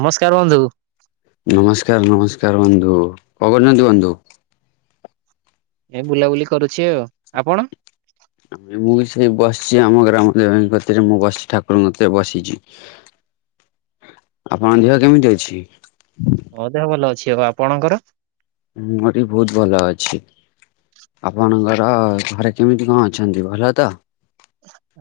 ନମସ୍କାର ବନ୍ଧୁ ନମସ୍କାର ନମସ୍କାର ବନ୍ଧୁ କଣ କରୁଛନ୍ତି ବନ୍ଧୁ? ଏ ବୁଲାବୁଲି କରୁଛି ଆଉ ଆପଣ---? ଆ ମୁଁ ବି ସେଇ ବସିଛି ଆମ ଗ୍ରାମ ଦେବୀଙ୍କତିରେ ମୁଁ ବସିଛି ଠାକୁରଙ୍କତିରେ ବସିଛି ଆପଣଙ୍କ ଦେହ କେମିତି ଅଛି? ହଁ ଦେହ ଭଲ ଅଛି। ଆଉ ଆପଣଙ୍କର? ହଁ ଏଠ ବହୁତ ଭଲ ଅଛି। ଆପଣଙ୍କର ଘରେ କେମିତି କଣ ଅଛନ୍ତି ଭଲ ତ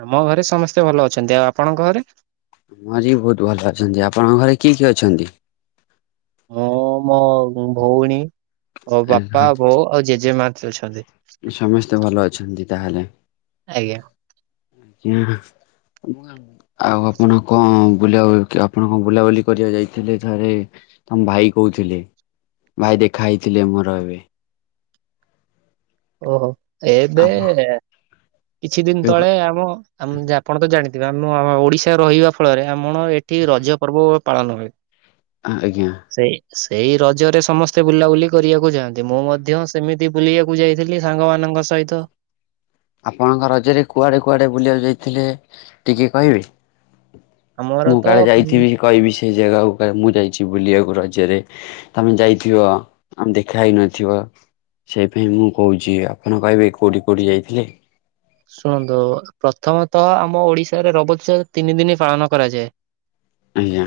ଆମ ଘରେ ସମସ୍ତେ ଭଲ ଅଛନ୍ତି ଆଉ ଆପଣଙ୍କ ଘରେ? ହଁଜି ବହୁତ ଭଲ ପାଛନ୍ତି ଆପଣଙ୍କ ଘରେ କିଏ କିଏ ଅଛନ୍ତି? ହଁ ମୋ ଭଉଣୀ ଓ ବାପା ବୋଉ ଆଉ ଜେଜେମା ଅଛନ୍ତି ସମସ୍ତେ । ଭଲ ଅଛନ୍ତି ତାହେଲେ ଆଜ୍ଞା। ଆଜ୍ଞା ଆଉ ଆପଣ କଣ ବୁ ଆପଣ କଣ ବୁଲାବୁଲି କରିବାକୁ ଯାଇଥିଲେ ଥରେ ତମ ଭାଇ କହୁଥିଲି ଭାଇ ଦେଖା ହେଇଥିଲେ ମୋର ଏବେ ଓହୋ ଏବେ କିଛି ଦିନ ତଳେ ଆମ ଆପଣ ତ ଜାଣି ଆମ ଓଡିଶାରେ ରହିବା ଫଳରେ ଆମର ଏଠି ରଜ ପର୍ବ ପାଳନ ହୁଏ। ଆଜ୍ଞା ସେଇ ସେଇ ରଜରେ ସମସ୍ତେ ବୁଲାବୁଲି କରିବାକୁ ଯାଆନ୍ତି ମୁଁ ମଧ୍ୟ ସେମିତି ବୁଲିବାକୁ ଯାଇ ଥିଲି ସାଙ୍ଗମାନଙ୍କ ସହିତ ଆପଣଙ୍କ ରଜରେ କୁଆଡେ କୁଆଡେ ବୁଲିବାକୁ ଯାଇଥିଲେ ଟିକେ କହିବେ? ଆମର ମୁଁ କାଳେ ତ ଯାଇଥିବି କହିବି ସେ ଜାଗାକୁ କା ମୁଁ ଯାଇଛି ବୁଲିବାକୁ? ରଜ ରେ ତମେ ଯାଇଥିବ ଆମେ ଦେଖା ହେଇନଥିବ ସେଇ ପାଇଁ ମୁଁ କହୁଛି ଆପଣ କହିବେ କୋଉଠି କୋଉଠି ଯାଇଥିଲେ? ଶୁଣନ୍ତୁ ପ୍ରଥମତଃ ଆମ ଓଡିଶାରେ ରବ ଉତ୍ସ ତିନି ଦିନ ପାଳନ କରାଯାଏ ଆଜ୍ଞା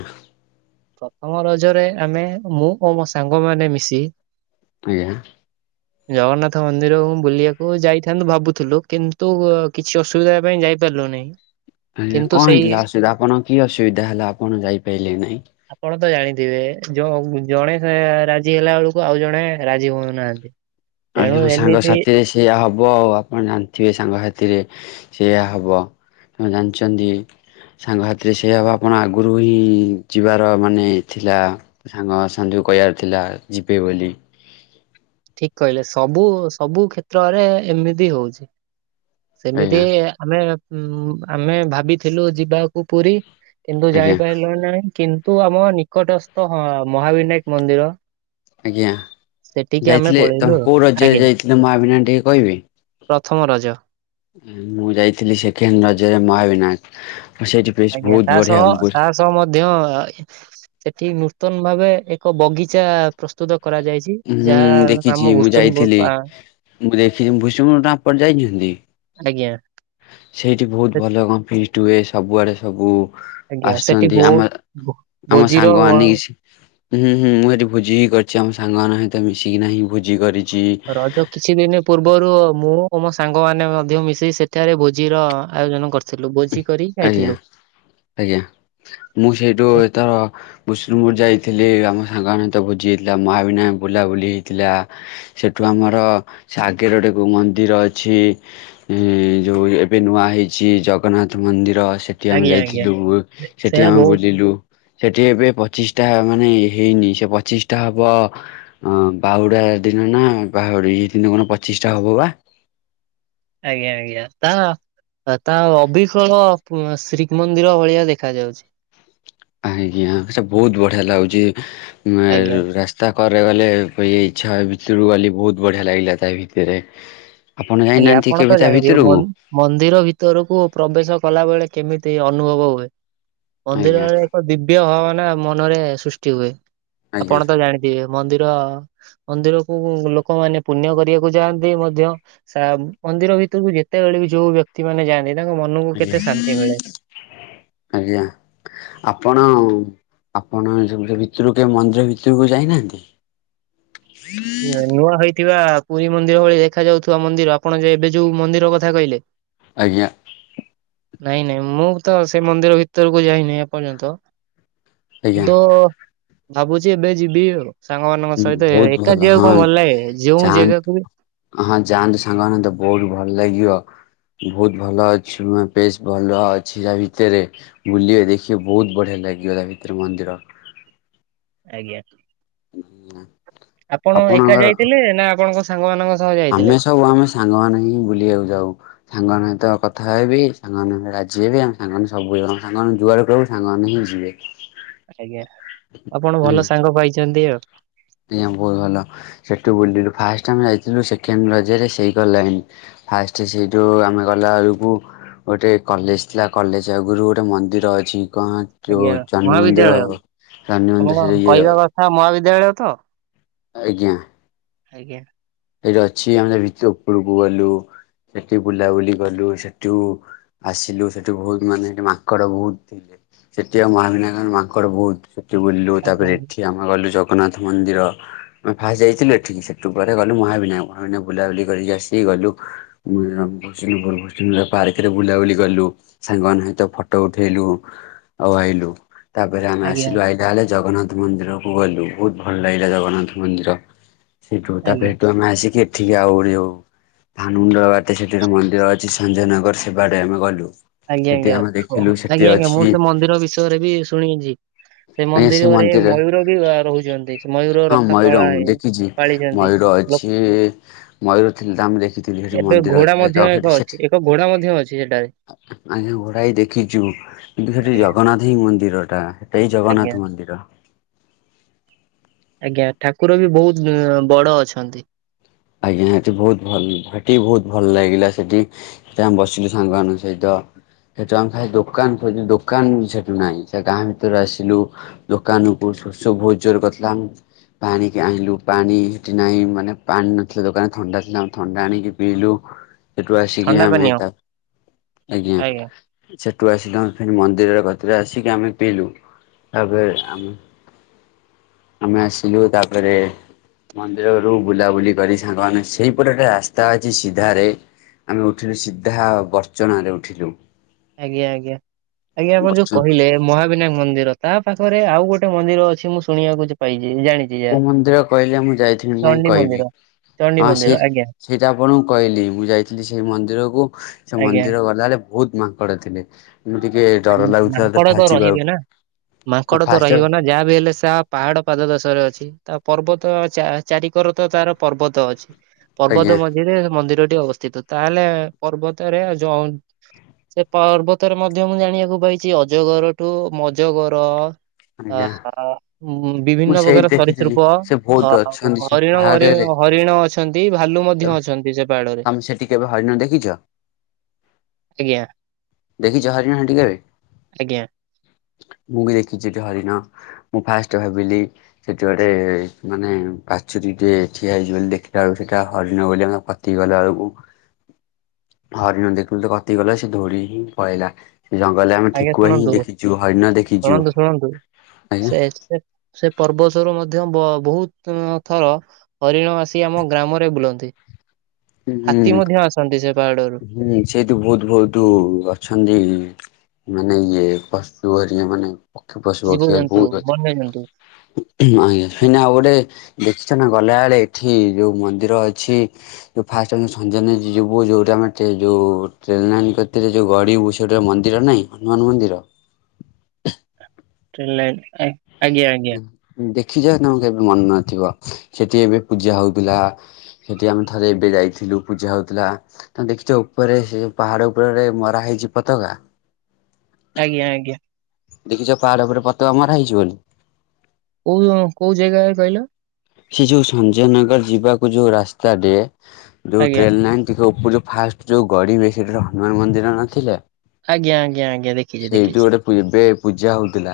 ପ୍ରଥମ ରଜରେ ଆମେ ମୁଁ ଓ ମୋ ସାଙ୍ଗ ମାନ ମିଶି ଆଜ୍ଞା ଜଗନ୍ନାଥ ମନ୍ଦିର ବୁଲିବାକୁ ଯାଇଥାନ୍ତୁ ଭାବୁଥିଲୁ କିନ୍ତୁ ତୁ କିଛି ଅସୁବିଧା ପାଇଁ ଯାଇପାରିଲୁ ନାହିଁ। ଆଜ୍ଞା କିନ୍ତୁ କଣ ସେଇ ହେଇଥିଲା ଅସୁବିଧା ଆପଣଙ୍କ କି ଅସୁବିଧା ହେଲା ଆପଣ ଯାଇପାରିଲେ ନାଇଁ ଇଏ ଜଣେ ରାଜି ହେଲା ବେଳକୁ ଆଉ ଜଣେ ରାଜି ହଉନାହାନ୍ତି । ଆଜ୍ଞା ସାଙ୍ଗସାଥିରେ ସେଇଆ ହବ । ହବ ଆଉ ଆପଣ ଜାଣିଥିବେ ସାଙ୍ଗସାଥିରେ ସେଇଆ ହେବ ଆପଣ ଜାଣିଛନ୍ତି। ସାଙ୍ଗସଥିରେ ସେଇ ହବ ଆପଣ ଆଗରୁ ହିଁ ଯିବାର ମାନେ ଥିଲା ସାଙ୍ଗ ସା କହିବାର ଥିଲା ଯିବେ ବୋଲି ଠିକ କହିଲେ ସବୁ ସବୁ କ୍ଷେତ୍ରରେ ଏମିତି ହଉଛି ଆଜ୍ଞା ସେମିତି ଆମେ ଆମେ ଭାବିଥିଲୁ ଯିବାକୁ ପୁରୀ କିନ୍ତୁ ଆଜ୍ଞା ଜାଣିପାରିଲ ନାହିଁ କିନ୍ତୁ ଆମ ନିକଟସ୍ଥ ମହାବିନାୟକ ମନ୍ଦିର ଆଜ୍ଞା ସେଠିକି ଆମେ ଯାଇଥିଲେ ପଳେଇଲୁ ତମେ ଆଉ କୋଉ ରଜ୍ୟରେ ଆଜ୍ଞା ଯାଇଥିଲେ ମହାବିନାୟକ ଟିକେ କହିଵେ? ପ୍ରଥମ ରଜ ମୁଁ ଯାଇଥିଲି ସେକେଣ୍ଡ ରଜରେ ମହାବିନାୟକ ସେଇଠି ବେଶ ଆଜ୍ଞା ବହୁତ ତା ବଢିଆ ସହ ହୁଁ ତା ସହ ମଧ୍ୟ ଠିକ ନୂତନ ଭାବେ ଏକ ବଗିଚା ପ୍ରସ୍ତୁତ। କରାଯାଇଛି ଯାହା ଦେଖିଛି ନାମ ମୁଁ ଯାଇଥିଲି। ଭୁସଣ୍ଡପୁର। ମୁଁ ଦେଖିଛି ଭୁସଣ୍ଡପୁର ଆପଣ ଯାଇଛନ୍ତି? ଆଜ୍ଞା ସେଇଠି ବହୁତ ସେ- ଭଲ କଣ ଫିଷ୍ଟ ହୁଏ। ସବୁଆଡେ ସବୁ। ଆଜ୍ଞା ସେଠି ଆସୁଛନ୍ତି ଆମ ବହୁତ ଆମ ସାଙ୍ଗ ଆ ଭୋଜିର ହୁଁ, ହୁଁ ମୁଁ ସେଠି ଭୋଜି ବି କରିଛି ଆମ ସାଙ୍ଗ ମାନଙ୍କ ସହିତ ମିଶିକି ନାହିଁ ଭୋଜି କରିଛି। ରଜ କିଛି ଦିନ ପୂର୍ବରୁ ମୁଁ, ଓ ମୋ ସାଙ୍ଗ ମାନ ମଧ୍ୟ ମିଶି ସେଠାରେ ଭୋଜି ର ଆୟୋଜନ କରିଥିଲୁ। ଭୋଜି କରି ଆଜ୍ଞା ଖାଇଥିଲୁ। ଆଜ୍ଞା ମୁଁ ସେଇଠୁ ଏଥର ଭୁସୁଣ୍ଡପୁରର ଯାଇଥିଲି ଆମ ସାଙ୍ଗ ଆମେ ଭୋଜି ହେଇଥିଲା ମହାବିନାୟକ ବୁଲାବୁଲି ହେଇଥିଲା ସେଠୁ ଆମର ସେ ଆଗରେ ଗୋଟେ ମନ୍ଦିର ଅଛି ଯୋଉ ଏବେ ନୂଆ ହେଇଛି ଜଗ ଜଗନ୍ନାଥ ମନ୍ଦିର ସେଠି ଆମେ ଆଜ୍ଞା ଆଜ୍ଞା ଯାଇଥିଲୁ ସେଠି ସେୟା ଆମେ ବହୁ ବୁଲିଲୁ। ସେଠି ଏବେ ପ୍ରଚିଷ୍ଟା ମାନେ ହେଇନି ସେ ପ୍ରଚିଷ୍ଟା ଟ ହବ ଅ ବାହୁଡ଼ା ଦିନ ନା ବାହୁଡ଼ି ଯାଇଛନ୍ତି କଣ ପତିଷ୍ଠା ହବପା ଆଜ୍ଞା, ଆଜ୍ଞା ତା, ତା ଅବିକଳ ଶ୍ରୀମନ୍ଦିର ଭଳିଆ ଦେଖା ଯାଉଛି। ଆଜ୍ଞା ସେଟା ବହୁତ ବଢିଆ ଲାଗୁଛି ଆଜ୍ଞା ରାସ୍ତା। ଥରେ ଗଲେ ଇଛା ଭିତରକୁ ଗଲି ବହୁତ ବଢିଆ ଲାଗିଲା ତା ଭିତରେ। ଆପଣ ଆଜ୍ଞା ଯାଇନାହାନ୍ତି ଆପଣ କେବେ ତ ତା ଜାଣିଥିବେ ଭିତରକୁ ମନ୍ଦିର ଭିତରକୁ ପ୍ରବେଶ କଲାବେଳେ କେମିତି ଅନୁଭବ ହୁଏ ଆଜ୍ଞା ମନ୍ଦିରରେ ଏକ ଦିବ୍ୟ ଭାବ ମନରେ ସୃଷ୍ଟି ହୁଏ ଆଜ୍ଞା ଆପଣ ତ ଜାଣିଥିବେ ମନ୍ଦିର। ମନ୍ଦିରକୁ ଲୋକମାନେ ପୁଣ୍ୟ କରିବାକୁ ଯାଆନ୍ତି ମଧ୍ୟ। ମନ୍ଦିର ଭିତରକୁ ଯେତେବେଳେ ବି ଯୋଉ ବ୍ୟକ୍ତି ମାନେ ଯାଆନ୍ତି। ତାଙ୍କ ମନକୁ [inaudible] କେତେ ଶାନ୍ତି ମିଳେ। ଆଜ୍ଞା ଆପଣ। ଆପଣ ସ ଭିତରକୁ କେ ମନ୍ଦିର ଭିତରକୁ ଯାଇନାହାନ୍ତି? [unintelligible] ଥିବା ପୁରୀ ମନ୍ଦିର ଭଳି ଦେଖାଯାଉଥିବା ମନ୍ଦିର ।ଆପଣ ଏବେ ଯୋଉ ମନ୍ଦିର କଥା କହିଲେ। ଆଜ୍ଞା। ନାଇଁ, ନାଇଁ ମୁଁ ତ ସେ ମନ୍ଦିର ଭିତରକୁ ଯାଇନି ଏପର୍ଯ୍ୟନ୍ତ। ଆଜ୍ଞା। ତ ଭାବୁଛି ଏବେ ଯିବି ଆଉ ସାଙ୍ଗମାନାନଙ୍କ ଉଁ, ସହିତ। ବହୁତ ଏକା ଭଲ ଯିବାକୁ ହଁ କଣ ଭଲ ଲାଗେ ଯୋଉ ଜାଗାକୁ ବି ଯାଆନ୍ତୁ ହଁ ଯାଆନ୍ତୁ ସାଙ୍ଗମାନଙ୍କ ସହିତ ବହୁତ ଭଲ ଲାଗିବ। [inaudible] ବହୁତ ଭଲ ଅଛି ।ବେଶ ଭଲ ଅଛି ତା ଭିତରେ। ବୁଲିବେ, ଦେଖିବେ ବହୁତ ବଢିଆ ଲାଗିବ। [unintelligible] ଆଜ୍ଞା। [inaudible] ଆପଣ ଏକା ଆପଣଙ୍କର ଯାଇଥିଲେ ନା ଆପଣଙ୍କ ସାଙ୍ଗ ମାନଙ୍କ ଆମେ ସବୁ ଆମେ ସାଙ୍ଗମାନେ ହିଁ ବୁଲିବାକୁ ଯାଉ ସାଙ୍ଗମାନଙ୍କ ସହିତ କଥା ହେବି। ସାଙ୍ଗମାନେ ରାଜି ହେବେ ଆ ସାଙ୍ଗମାନେ ସବୁ ସାଙ୍ଗମାନେ ଯୁଆଡ କୁ ସାଙ୍ଗମାନେ ହିଁ ଯିବେ। ଆଜ୍ଞା ଆପଣ ହୁଁ ଭଲ ସାଙ୍ଗ ପାଇଛନ୍ତି ଆଉ। ଆଜ୍ଞା ବହୁତ ଭଲ ସେଠୁ ବୁଲିଲୁ ଫାଷ୍ଟ ଆମେ ଯାଇଥିଲୁ ସେକେଣ୍ଡ ରଜରେ ସେଇ କର ଲାଇନ। ଫାଷ୍ଟ ସେଇ ଯୋଉ, ଆମେ ଗଲାବେଳକୁ। ଗୋଟେ କଲେଜ ଥିଲା। କଲେଜ ଆଗରୁ ଗୋଟେ ମନ୍ଦିର ଅଛି। କଣ ଯୋଉ ଆଜ୍ଞା ଚଣ୍ଡୀ ମନ୍ଦିର ମହାବିଦ୍ୟାଳୟ ଶନି ମନ୍ଦିର ସେ ତମ ଇଏ କହିବା କଥା ମହାବିଦ୍ୟାଳୟ ତ? ଆଜ୍ଞା। ଆଜ୍ଞା। ସେଇଟି ଅଛି ଆମେ ଭିତରକୁ ଉପରକୁ ଗଲୁ। ସେଠି ବୁଲାବୁଲି କଲୁ ସେଠୁ ଆସିଲୁ ସେଠୁ ବହୁତ ମାନେ, ସେଠି ମାଙ୍କଡ ବହୁତ ଥିଲେ। ସେଠି ମହାବିନାୟକ ରେ ମାଙ୍କଡ ବହୁତ। ସେଠି ବୁଲିଲୁ। ଆଜ୍ଞା ତାପରେ, ଏଠି ଆମେ ଗଲୁ ଜଗନ୍ନାଥ ମନ୍ଦିର ଆମେ ଫାଷ୍ଟ ଯାଇଥିଲୁ ଏଠିକି ସେଠୁ ପରେ ଗଲୁ। ଲୁ ମହାବିନାୟକ [unintelligible] ବୁଲାବୁଲି କରିକି ଆସିି ଗଲୁ [unintelligible] ପାର୍କରେ ବୁ ଲାବୁଲି କଲୁ ସାଙ୍ଗମାନ ହିତ ଫଟୋ ଉଠେଇଲୁ ଆଉ ଆଇଲୁ। ତାପରେ ଆମେ ଆଜ୍ଞା ଆସିଲୁ ଆଇଟାହଲେ ଜଗନ୍ନାଥ ମନ୍ଦିର କୁ ଗଲୁ ବହୁତ ଭଲ ଲାଗିଲା ଜଗନ୍ନାଥ ମନ୍ଦିର। ସେଇଠୁ ତାପରେ ଆଜ୍ଞା ମାସିକି ଏଠିକି ଆଉଳିଉ ଭାନୁଣ୍ଡ ବାଟେ ସେଠି ର ମନ୍ଦିର ଅଛି ସଞ୍ଜୟନଗର ସେ ବାଡେ ଆମେ ଗଲୁ। ଆଜ୍ଞା ସେଠି ଜ୍ଞା ଆମେ ଦେଖିଲୁ ସେଠି ଆଜ୍ଞା ଜ୍ଞା ଅଛି ମୁଁ ସେ ମନ୍ଦିର ବିଷୟରେ ବି ଶୁଣିଛି। ସେ ଆଜ୍ଞା ମନ୍ଦିରରେ ମନ୍ଦିର ମୟୂର ବି ଅ ରହୁଛନ୍ତି ମୟୂର ହଁ ରଖା ମୟୂର ମୁଁ ପାଳାହି ଦେଖିଛି। ପାଳିଛନ୍ତି। ମୟୂର ଲୋ ଅଛି ମୟୂର ଥିଲା ତ ଆମେ ଦେଖିଥିଲୁ ସେଠି ଏବେ ମନ୍ଦିର ଅଛି ଘୋଡା ମଧ୍ୟ ଜଗ ଏକ ସେଠି ଅଛି, ଏକ ଘୋଡା ମଧ୍ୟ ଅଛି ସେଠାରେ। ଆଜ୍ଞା ଘୋଡା ହି ଦେଖିଛୁ କିନ୍ତୁ ସେଠି ଆଜ୍ଞା ଜଗନ୍ନାଥ ହିଁ ମନ୍ଦିର ଟା ଏଇ ଆଜ୍ଞା। ଜଗନ୍ନାଥ ମନ୍ଦିର। ଆଜ୍ଞା ଠାକୁର ବି ବହୁତ ଉଁ ବଡ ଅଛନ୍ତି। ଆଜ୍ଞା ହେଠି ବହୁତ ଭଲ ହେଟି ବି ବହୁତ ଭଲ ଲାଗିଲା ସେଠି ସେ ଆମେ ବସିଲୁ ସାଙ୍ଗମାନାନଙ୍କ ସହିତ। ସେଠୁ ଆମେ ଖାଲି ଦୋକାନ ଖୋଜି ଦୋକାନ ସେଠୁ ନାହିଁ, ସେ ଗାଁ ଭିତରେ ଆସିଲୁ ଦୋକାନକୁ। ଶୋଷ ବହୁତ ଜୋର କରିଥିଲା। ପାଣିକି ଆଣିଲୁ ପାଣି ସେଠି ନାହିଁ ମାନେ ପାଣି ସେ ଦୋକାନରେ ଥଣ୍ଡା ଥିଲା ଆେ ଥଣ୍ଡା ଆଣିକି ପିଇଲୁ। ସେଠୁ ଆସିକି ଥଣ୍ଡା ଆମେ ପାନୀୟ ଆଜ୍ଞା ତା, ଆଜ୍ଞା ସେଠୁ ଆସିକି ଆମେ ଫେ ମନ୍ଦିର ତରେ ଆସିିକି ଆମେ ପିଲୁ। ତାପରେ ଆମେ ଆମେ ଆସିଲୁ ତାପରେ? ମନ୍ଦିରରୁୁ ବୁଲାବୁଲି କରି ସାଙ୍ଗମାନେେ ସେଇପଟେ ଟେ ରାସ୍ତା ଅଛି ସିଧାରେ ଆମେ ଉଠିଲୁ ସିଧା ବର୍ଚ୍ଚନା ରେ ଉଠିଲୁ। ଆଜ୍ଞା ଆଜ୍ଞା, ଆଜ୍ଞା ଆପଣ ବର୍ଚ୍ଚ ଯୋଉ କହିଲେ ମହାବିନାୟକ ମନ୍ଦିର ତା ପାଖରେ ଆଉ ଗୋଟେ ମନ୍ଦିର ଅଛି ମୁଁ ଶୁଣିବାକୁ ଜେ ପାଇଛି। ଜାଣିଛି କୋଉ ଯାହା। ମନ୍ଦିର କହିଲେ, ମୁଁ ଯାଇଥିଲି ନାଇଁ ଚଣ୍ଡୀ କହିବି। ମନ୍ଦିର ଚଣ୍ଡୀ ହଁ ସେ ମନ୍ଦିର ଆଜ୍ଞା ସେଇଟା ଆପଣଙ୍କୁ କହିଲି ମୁଁ ଯାଇଥିଲି ସେଇ ମନ୍ଦିରକୁ ସେ ଆଜ୍ଞା ମନ୍ଦିର ଗଲାଳେ ବହୁତ ମାଙ୍କଡ଼ ଥିଲେ। ମୁଁ ଟିକେ ଡର ଆଜ୍ଞା ଲାଗୁଥିଲା ମାଙ୍କଡ ତ ଫାଚିବାଉ ରହିବେ ନା ମାଙ୍କଡ ତ ରହିବ ନା ଯାହା ବି ହେଲେ ସା ପାହାଡ ପାଦ ଦସରେଛି ଛି, ତା ପର୍ବତ ଚା ଚାରିିକର ତ ତାର ପର୍ବତ ଅଛି। ଆଜ୍ଞା ପର୍ବତ ମଝିରେ ମନ୍ଦିର ଟି ଅବସ୍ଥିତ ତାହେଲେ ପର୍ବତରେ ଜ‌ଉ ସେ ପର୍ବ ତରେ ମଧ୍ୟ ମୁଁ ଜାଣିବାକୁ ପାଇଛି ଅଜଗରଠୁ ମଜଗର ଆ ଆଜ୍ଞା ହା ଉଁ ମୁଁ ବିଭିନ୍ନ ସେଇଠି ପ୍ରକାର ଦେଖିଥିଲି ସରିସୃପ ସେ ବହୁତ ଅଛନ୍ତି [unintelligible] ସେ ହରିଣ ମରି ପାହାଡରେ ହରିଣ ଅଛନ୍ତି ଭାଲୁ ମଧ୍ୟ ଅଛନ୍ତି ସେ ପାହାଡରେ। ତମେ ସେଠି କେବେ ହରିଣ ଦେଖିଛ ଆଜ୍ଞା। ଦେଖି ଛ ହରିଣ ହେଟି କେବେ। ଆଜ୍ଞା ମୁଁ ବି ଦେଖିଛି ସେଠି ହରିଣ। ମୁଁ ଫାଷ୍ଟ ଭାବିଲି ସେଠି ଗୋଟେ ମାନେ ପାଛୁରୀ ଟେ ଠିଆ ହେଇଛି ବୋଲି ଦେଖଟା ବେଳକୁ ସେଇଟା ହରିଣ ବୋଲି ଆମେ ପତି ଗଲା ବେଳକୁ ହରିଣ ଦେଖଥିଲୁ ତ କତି ଗଲା ସେ ଧୋଡି କି ପଳଲା। ଜଙ୍ଗଲରେ ଆମେ ଆଜ୍ଞା ଠେକୁଆ ହିଁ ଶୁଣନ୍ତୁ ଦେଖିଛୁ ହଇଣ ଦେଖିଛୁ। ଶୁଣନ୍ତୁ ଶୁଣନ୍ତୁ ଆଜ୍ଞା ପର୍ବସରୁ ମଧ୍ୟ ବ ବହୁତ ଥର ହରିଣ ଆସି ଆମ ଗ୍ରାମରେ ବୁଲନ୍ତି। ହୁଁ। ହାତୀ ମଧ୍ୟ ଆସନ୍ତି ସେ ପାହାଡରୁ ହୁଁ ସେଇଠୁ ବହୁତ ବହୁତ ଅଛନ୍ତି ମାନେ ଇଏ କଷ୍ଟୁଓରିଆ ମାନେ ପକ୍ଷୀ ପଶୁ ପକ୍ଷୀ [unintelligible] ଆଉ ଜୀବଜନ୍ତୁ ଗୋଟେ ବନ୍ୟଜନ୍ତୁ ଚନା ଗଲା ବେଳେ ଏଠି ଯୋଉ ମନ୍ଦିର ଅଛି ଉ ଫାଷ୍ଟ ଆ ସଞଜନ ଯିବୁ ଯୋଉଟା ଆମେ ଟେ ଯୋଉ ଟ୍ରେନଲାନ ଯୋଉ କତିରେ ଗଡିିବୁ ସେଟ ମନ୍ଦିର ଡ ନାଇଁ ହନୁମାନ ମନ୍ଦିର। ଟ୍ରେନ ଲାଇନ୍ ଆଇ ଦେଖିଯ ତାମକୁ ଏବେ ମନ ନଥିବ ସେଠି ଏବେ ପୂଜା ହଉଥିଲା। ସେଠି ଆମେ ଥରେ ଏବେ ଯାଇଥିଲୁ ପୂଜା ହଉଥିଲା। ତ ଦେଖିଛ ଉପରେ ସେ ପାହାଡ ଉପରେରେ ମରା ହେଇ ଜି ପତାକା ଆଜ୍ଞା ଆଜ୍ଞା। ଦେଖିଛ ପାହାଡ ଉପରେ ପତକା ମରାହେଇଛି ବୋଲି। କୋଉ କୋଉ ଜାଗା କହିଲ। ସେ ଯୋଉ ସଞ୍ଜୟନଗର ଯିବାକୁ ଯୋଉ ରାସ୍ତାଟେ ଯୋଉ ଆଜ୍ଞା ଟ୍ରେନଲାଇନ ଟିକେ ଯଉ ଫାଷ୍ଟ ଯୋଉ ଗଡ଼ିବେ ସେଠ ହନୁମାନ ମନ୍ଦିର ନଥିଲେ। ଆଜ୍ଞା ଆଜ୍ଞା ଆଜ୍ଞା ଦେଖିଛି ଦେଖିଛି। ଏ ପୂଜା ହେଉଥିଲା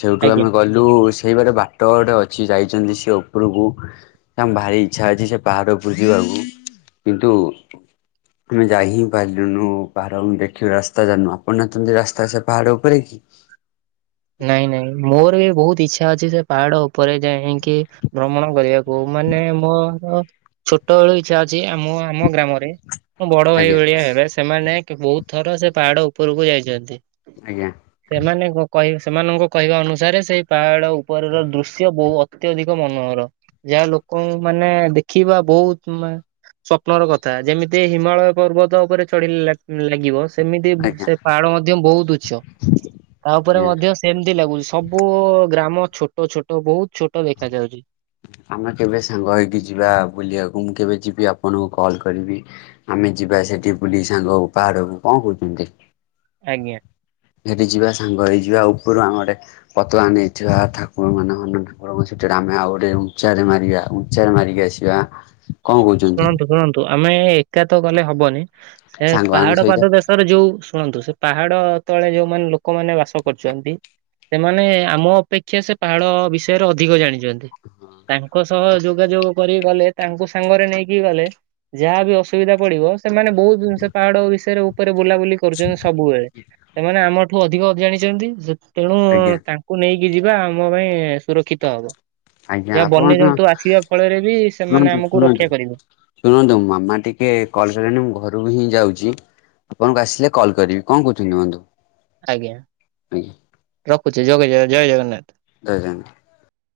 ସେଇଠୁ ଆଜ୍ଞା। ଆମେ ଗଲୁ ସେଇପଟ ବାଟ ଗୋଟେ ଅଛି ଯାଇଛନ୍ତି ସେ ଉପରକୁ ତାଙ୍କ ଭାରି ଇଚ୍ଛା ଅଛି ସେ ପାହାଡ଼ ଉପ ଯିବା କିନ୍ତୁ ଆମେ ଯାଇ ହିଁ ପାରିଲୁନୁ ପାହାଡ଼ ଦେଖିବୁ ରାସ୍ତା ଜାଣୁ ଆପଣ ନା ତତି ରାସ୍ତା ସେ ପାହାଡ ଉପରେ କି? [inaudible] ନାଇଁ ନାଇଁ ମୋର ବି ବହୁତ ଇଛା ଅଛି ସେ ପାହାଡ ଉପରେ ଯାଇକି ଭ୍ରମଣ କରିବାକୁ। ମାନେ ମୋର ଛୋଟବେେଳୁ ଇଚ୍ଛା ଅଛି ଆମ ଆମ ଗ୍ରାମରେ ମଁ ବଡଭାଇ ଆଜ୍ଞା ଭଳିଆ ହେବେ ସେମାନେ ବହୁତଥର ସେ ପାହାଡ ଉପରକୁ ଯାଇଛନ୍ତି। ଆଜ୍ଞା। ହ ସେମାନଙ୍କ କହିବା ଅନୁସାରେ ସେଇ ପାହାଡ ଉପରର ଦୃଶ୍ୟ ବହୁ ଅତ୍ୟଧିକ ମନୋହର। ଯାହା ଲୋକଙ୍କୁ ମାନେ ଦେଖିବା ବହୁତ ମାନେ ସ୍ୱପ୍ନ ର କଥା ଯେମିତି ହିମାଳୟ ପର୍ବତ ଉପରେ ଚଢିଲେ ଲାଗିବ ସେମିତି ଆଜ୍ଞା ସେ ପାଡ଼ ମଧ୍ୟ ବହୁତ ଉଚ୍ଚ ତା ଉପରେ ଆଜ୍ଞା। ମଧ୍ୟ ସେମିତି ଲାଗୁଛି ସବୁ ଗ୍ରାମ ଛୋଟ ଛୋଟ ବହୁତ ଛୋଟ ଦେଖା ଯାଉଛି। ଆମେ କେବେ ସାଙ୍ଗ ହେଇକି ଯିବା ବୁଲିବାକୁ ମୁଁ କେବେ ଯିବି ଆପଣଙ୍କୁ କଲ୍ କରିବି ଆମେ ଯିବା ସେଠି ବୁଲି ସାଙ୍ଗ ପାହାଡକୁ କଣ କହୁଛନ୍ତି। ଆଜ୍ଞା। ଘରି ଯିବା ସାଙ୍ଗ ହେଇଯିବା ଉପରୁ ଆମେ ପତଳା ନେଇଥିବା ଠାକୁର ମାନେ ଠାକୁରଙ୍କ ଆମେ ଆଉ ଗୋଟେ ଉଚରେ ମାରିବା ଉଞ୍ଚରେ ମାରିକି ଆସିବା କଣ କହୁଛନ୍ତି। ଶୁଣନ୍ତୁ ଶୁଣନ୍ତୁ ଆମେ ଏକା ତ ଗଲେ ହବନି ସେ ସାଙ୍ଗମାନଙ୍କ ପାହାଡ଼ ସହିତ ପାଦ ଦେଶରେ ଯୋଉ ଶୁଣନ୍ତୁ ସେ ପାହାଡ଼ ଯେତେଳେ ଯୋଉମାନେ ଲୋକମାନେ ବାସ କରୁଛନ୍ତି। ସେମାନେ ଆମ ଅପେକ୍ଷା ସେ ପାହାଳ ବିଷୟରେ ଅଧିକ ଜାଣିଛନ୍ତି। ତାଙ୍କ ସହ ଯୋଗାଯୋଗ କରି ଗଲେ ତାଙ୍କ ସାଙ୍ଗରେ ନେଇକି ଗଲେ ଯାହା ବି ଅସୁବିଧା ପଡିବ ସେମାନେ ବହୁତ ଜିନିଷ ପାହାଡ ବିଷୟରେ ଉପରେ ବୁଲାବୁଲି କରୁଛନ୍ତି ସବୁବେଳେ ସେମାନେ ଆମଠୁ ଅଧିକ ଜାଣିଛନ୍ତି। ତେଣୁ ଆଜ୍ଞା ତାଙ୍କୁ ନେଇକି ଯିବା ଆମ ପାଇଁ ସୁରକ୍ଷିତ ହବ। ଆଜ୍ଞା ଯ ଆପଣ ବନ୍ୟଜନ୍ତୁ ଆସିବା ଫଳରେ ବି ସେମାନେ ଶୁଣନ୍ତୁ ଆମକୁ ରଖ ଶୁଣନ୍ତୁ ଶୁଣନ୍ତୁ ମାମା ଟିକେ କଲ କଲେଣି ମୁଁ ଘରକୁ ହିଁ ଯାଉଚି। ଆପଣଙ୍କୁ ଆସିଲେ କଲ କରିବି କଣ କହୁଛନ୍ତି ବନ୍ଧୁ ଆଜ୍ଞା ଆଜ୍ଞା ରଖୁଛିୁ ଜଗେ ଜୟେ ଜଗନ୍ନାଥ। ଜୟ ଜଗନ୍ନାଥ।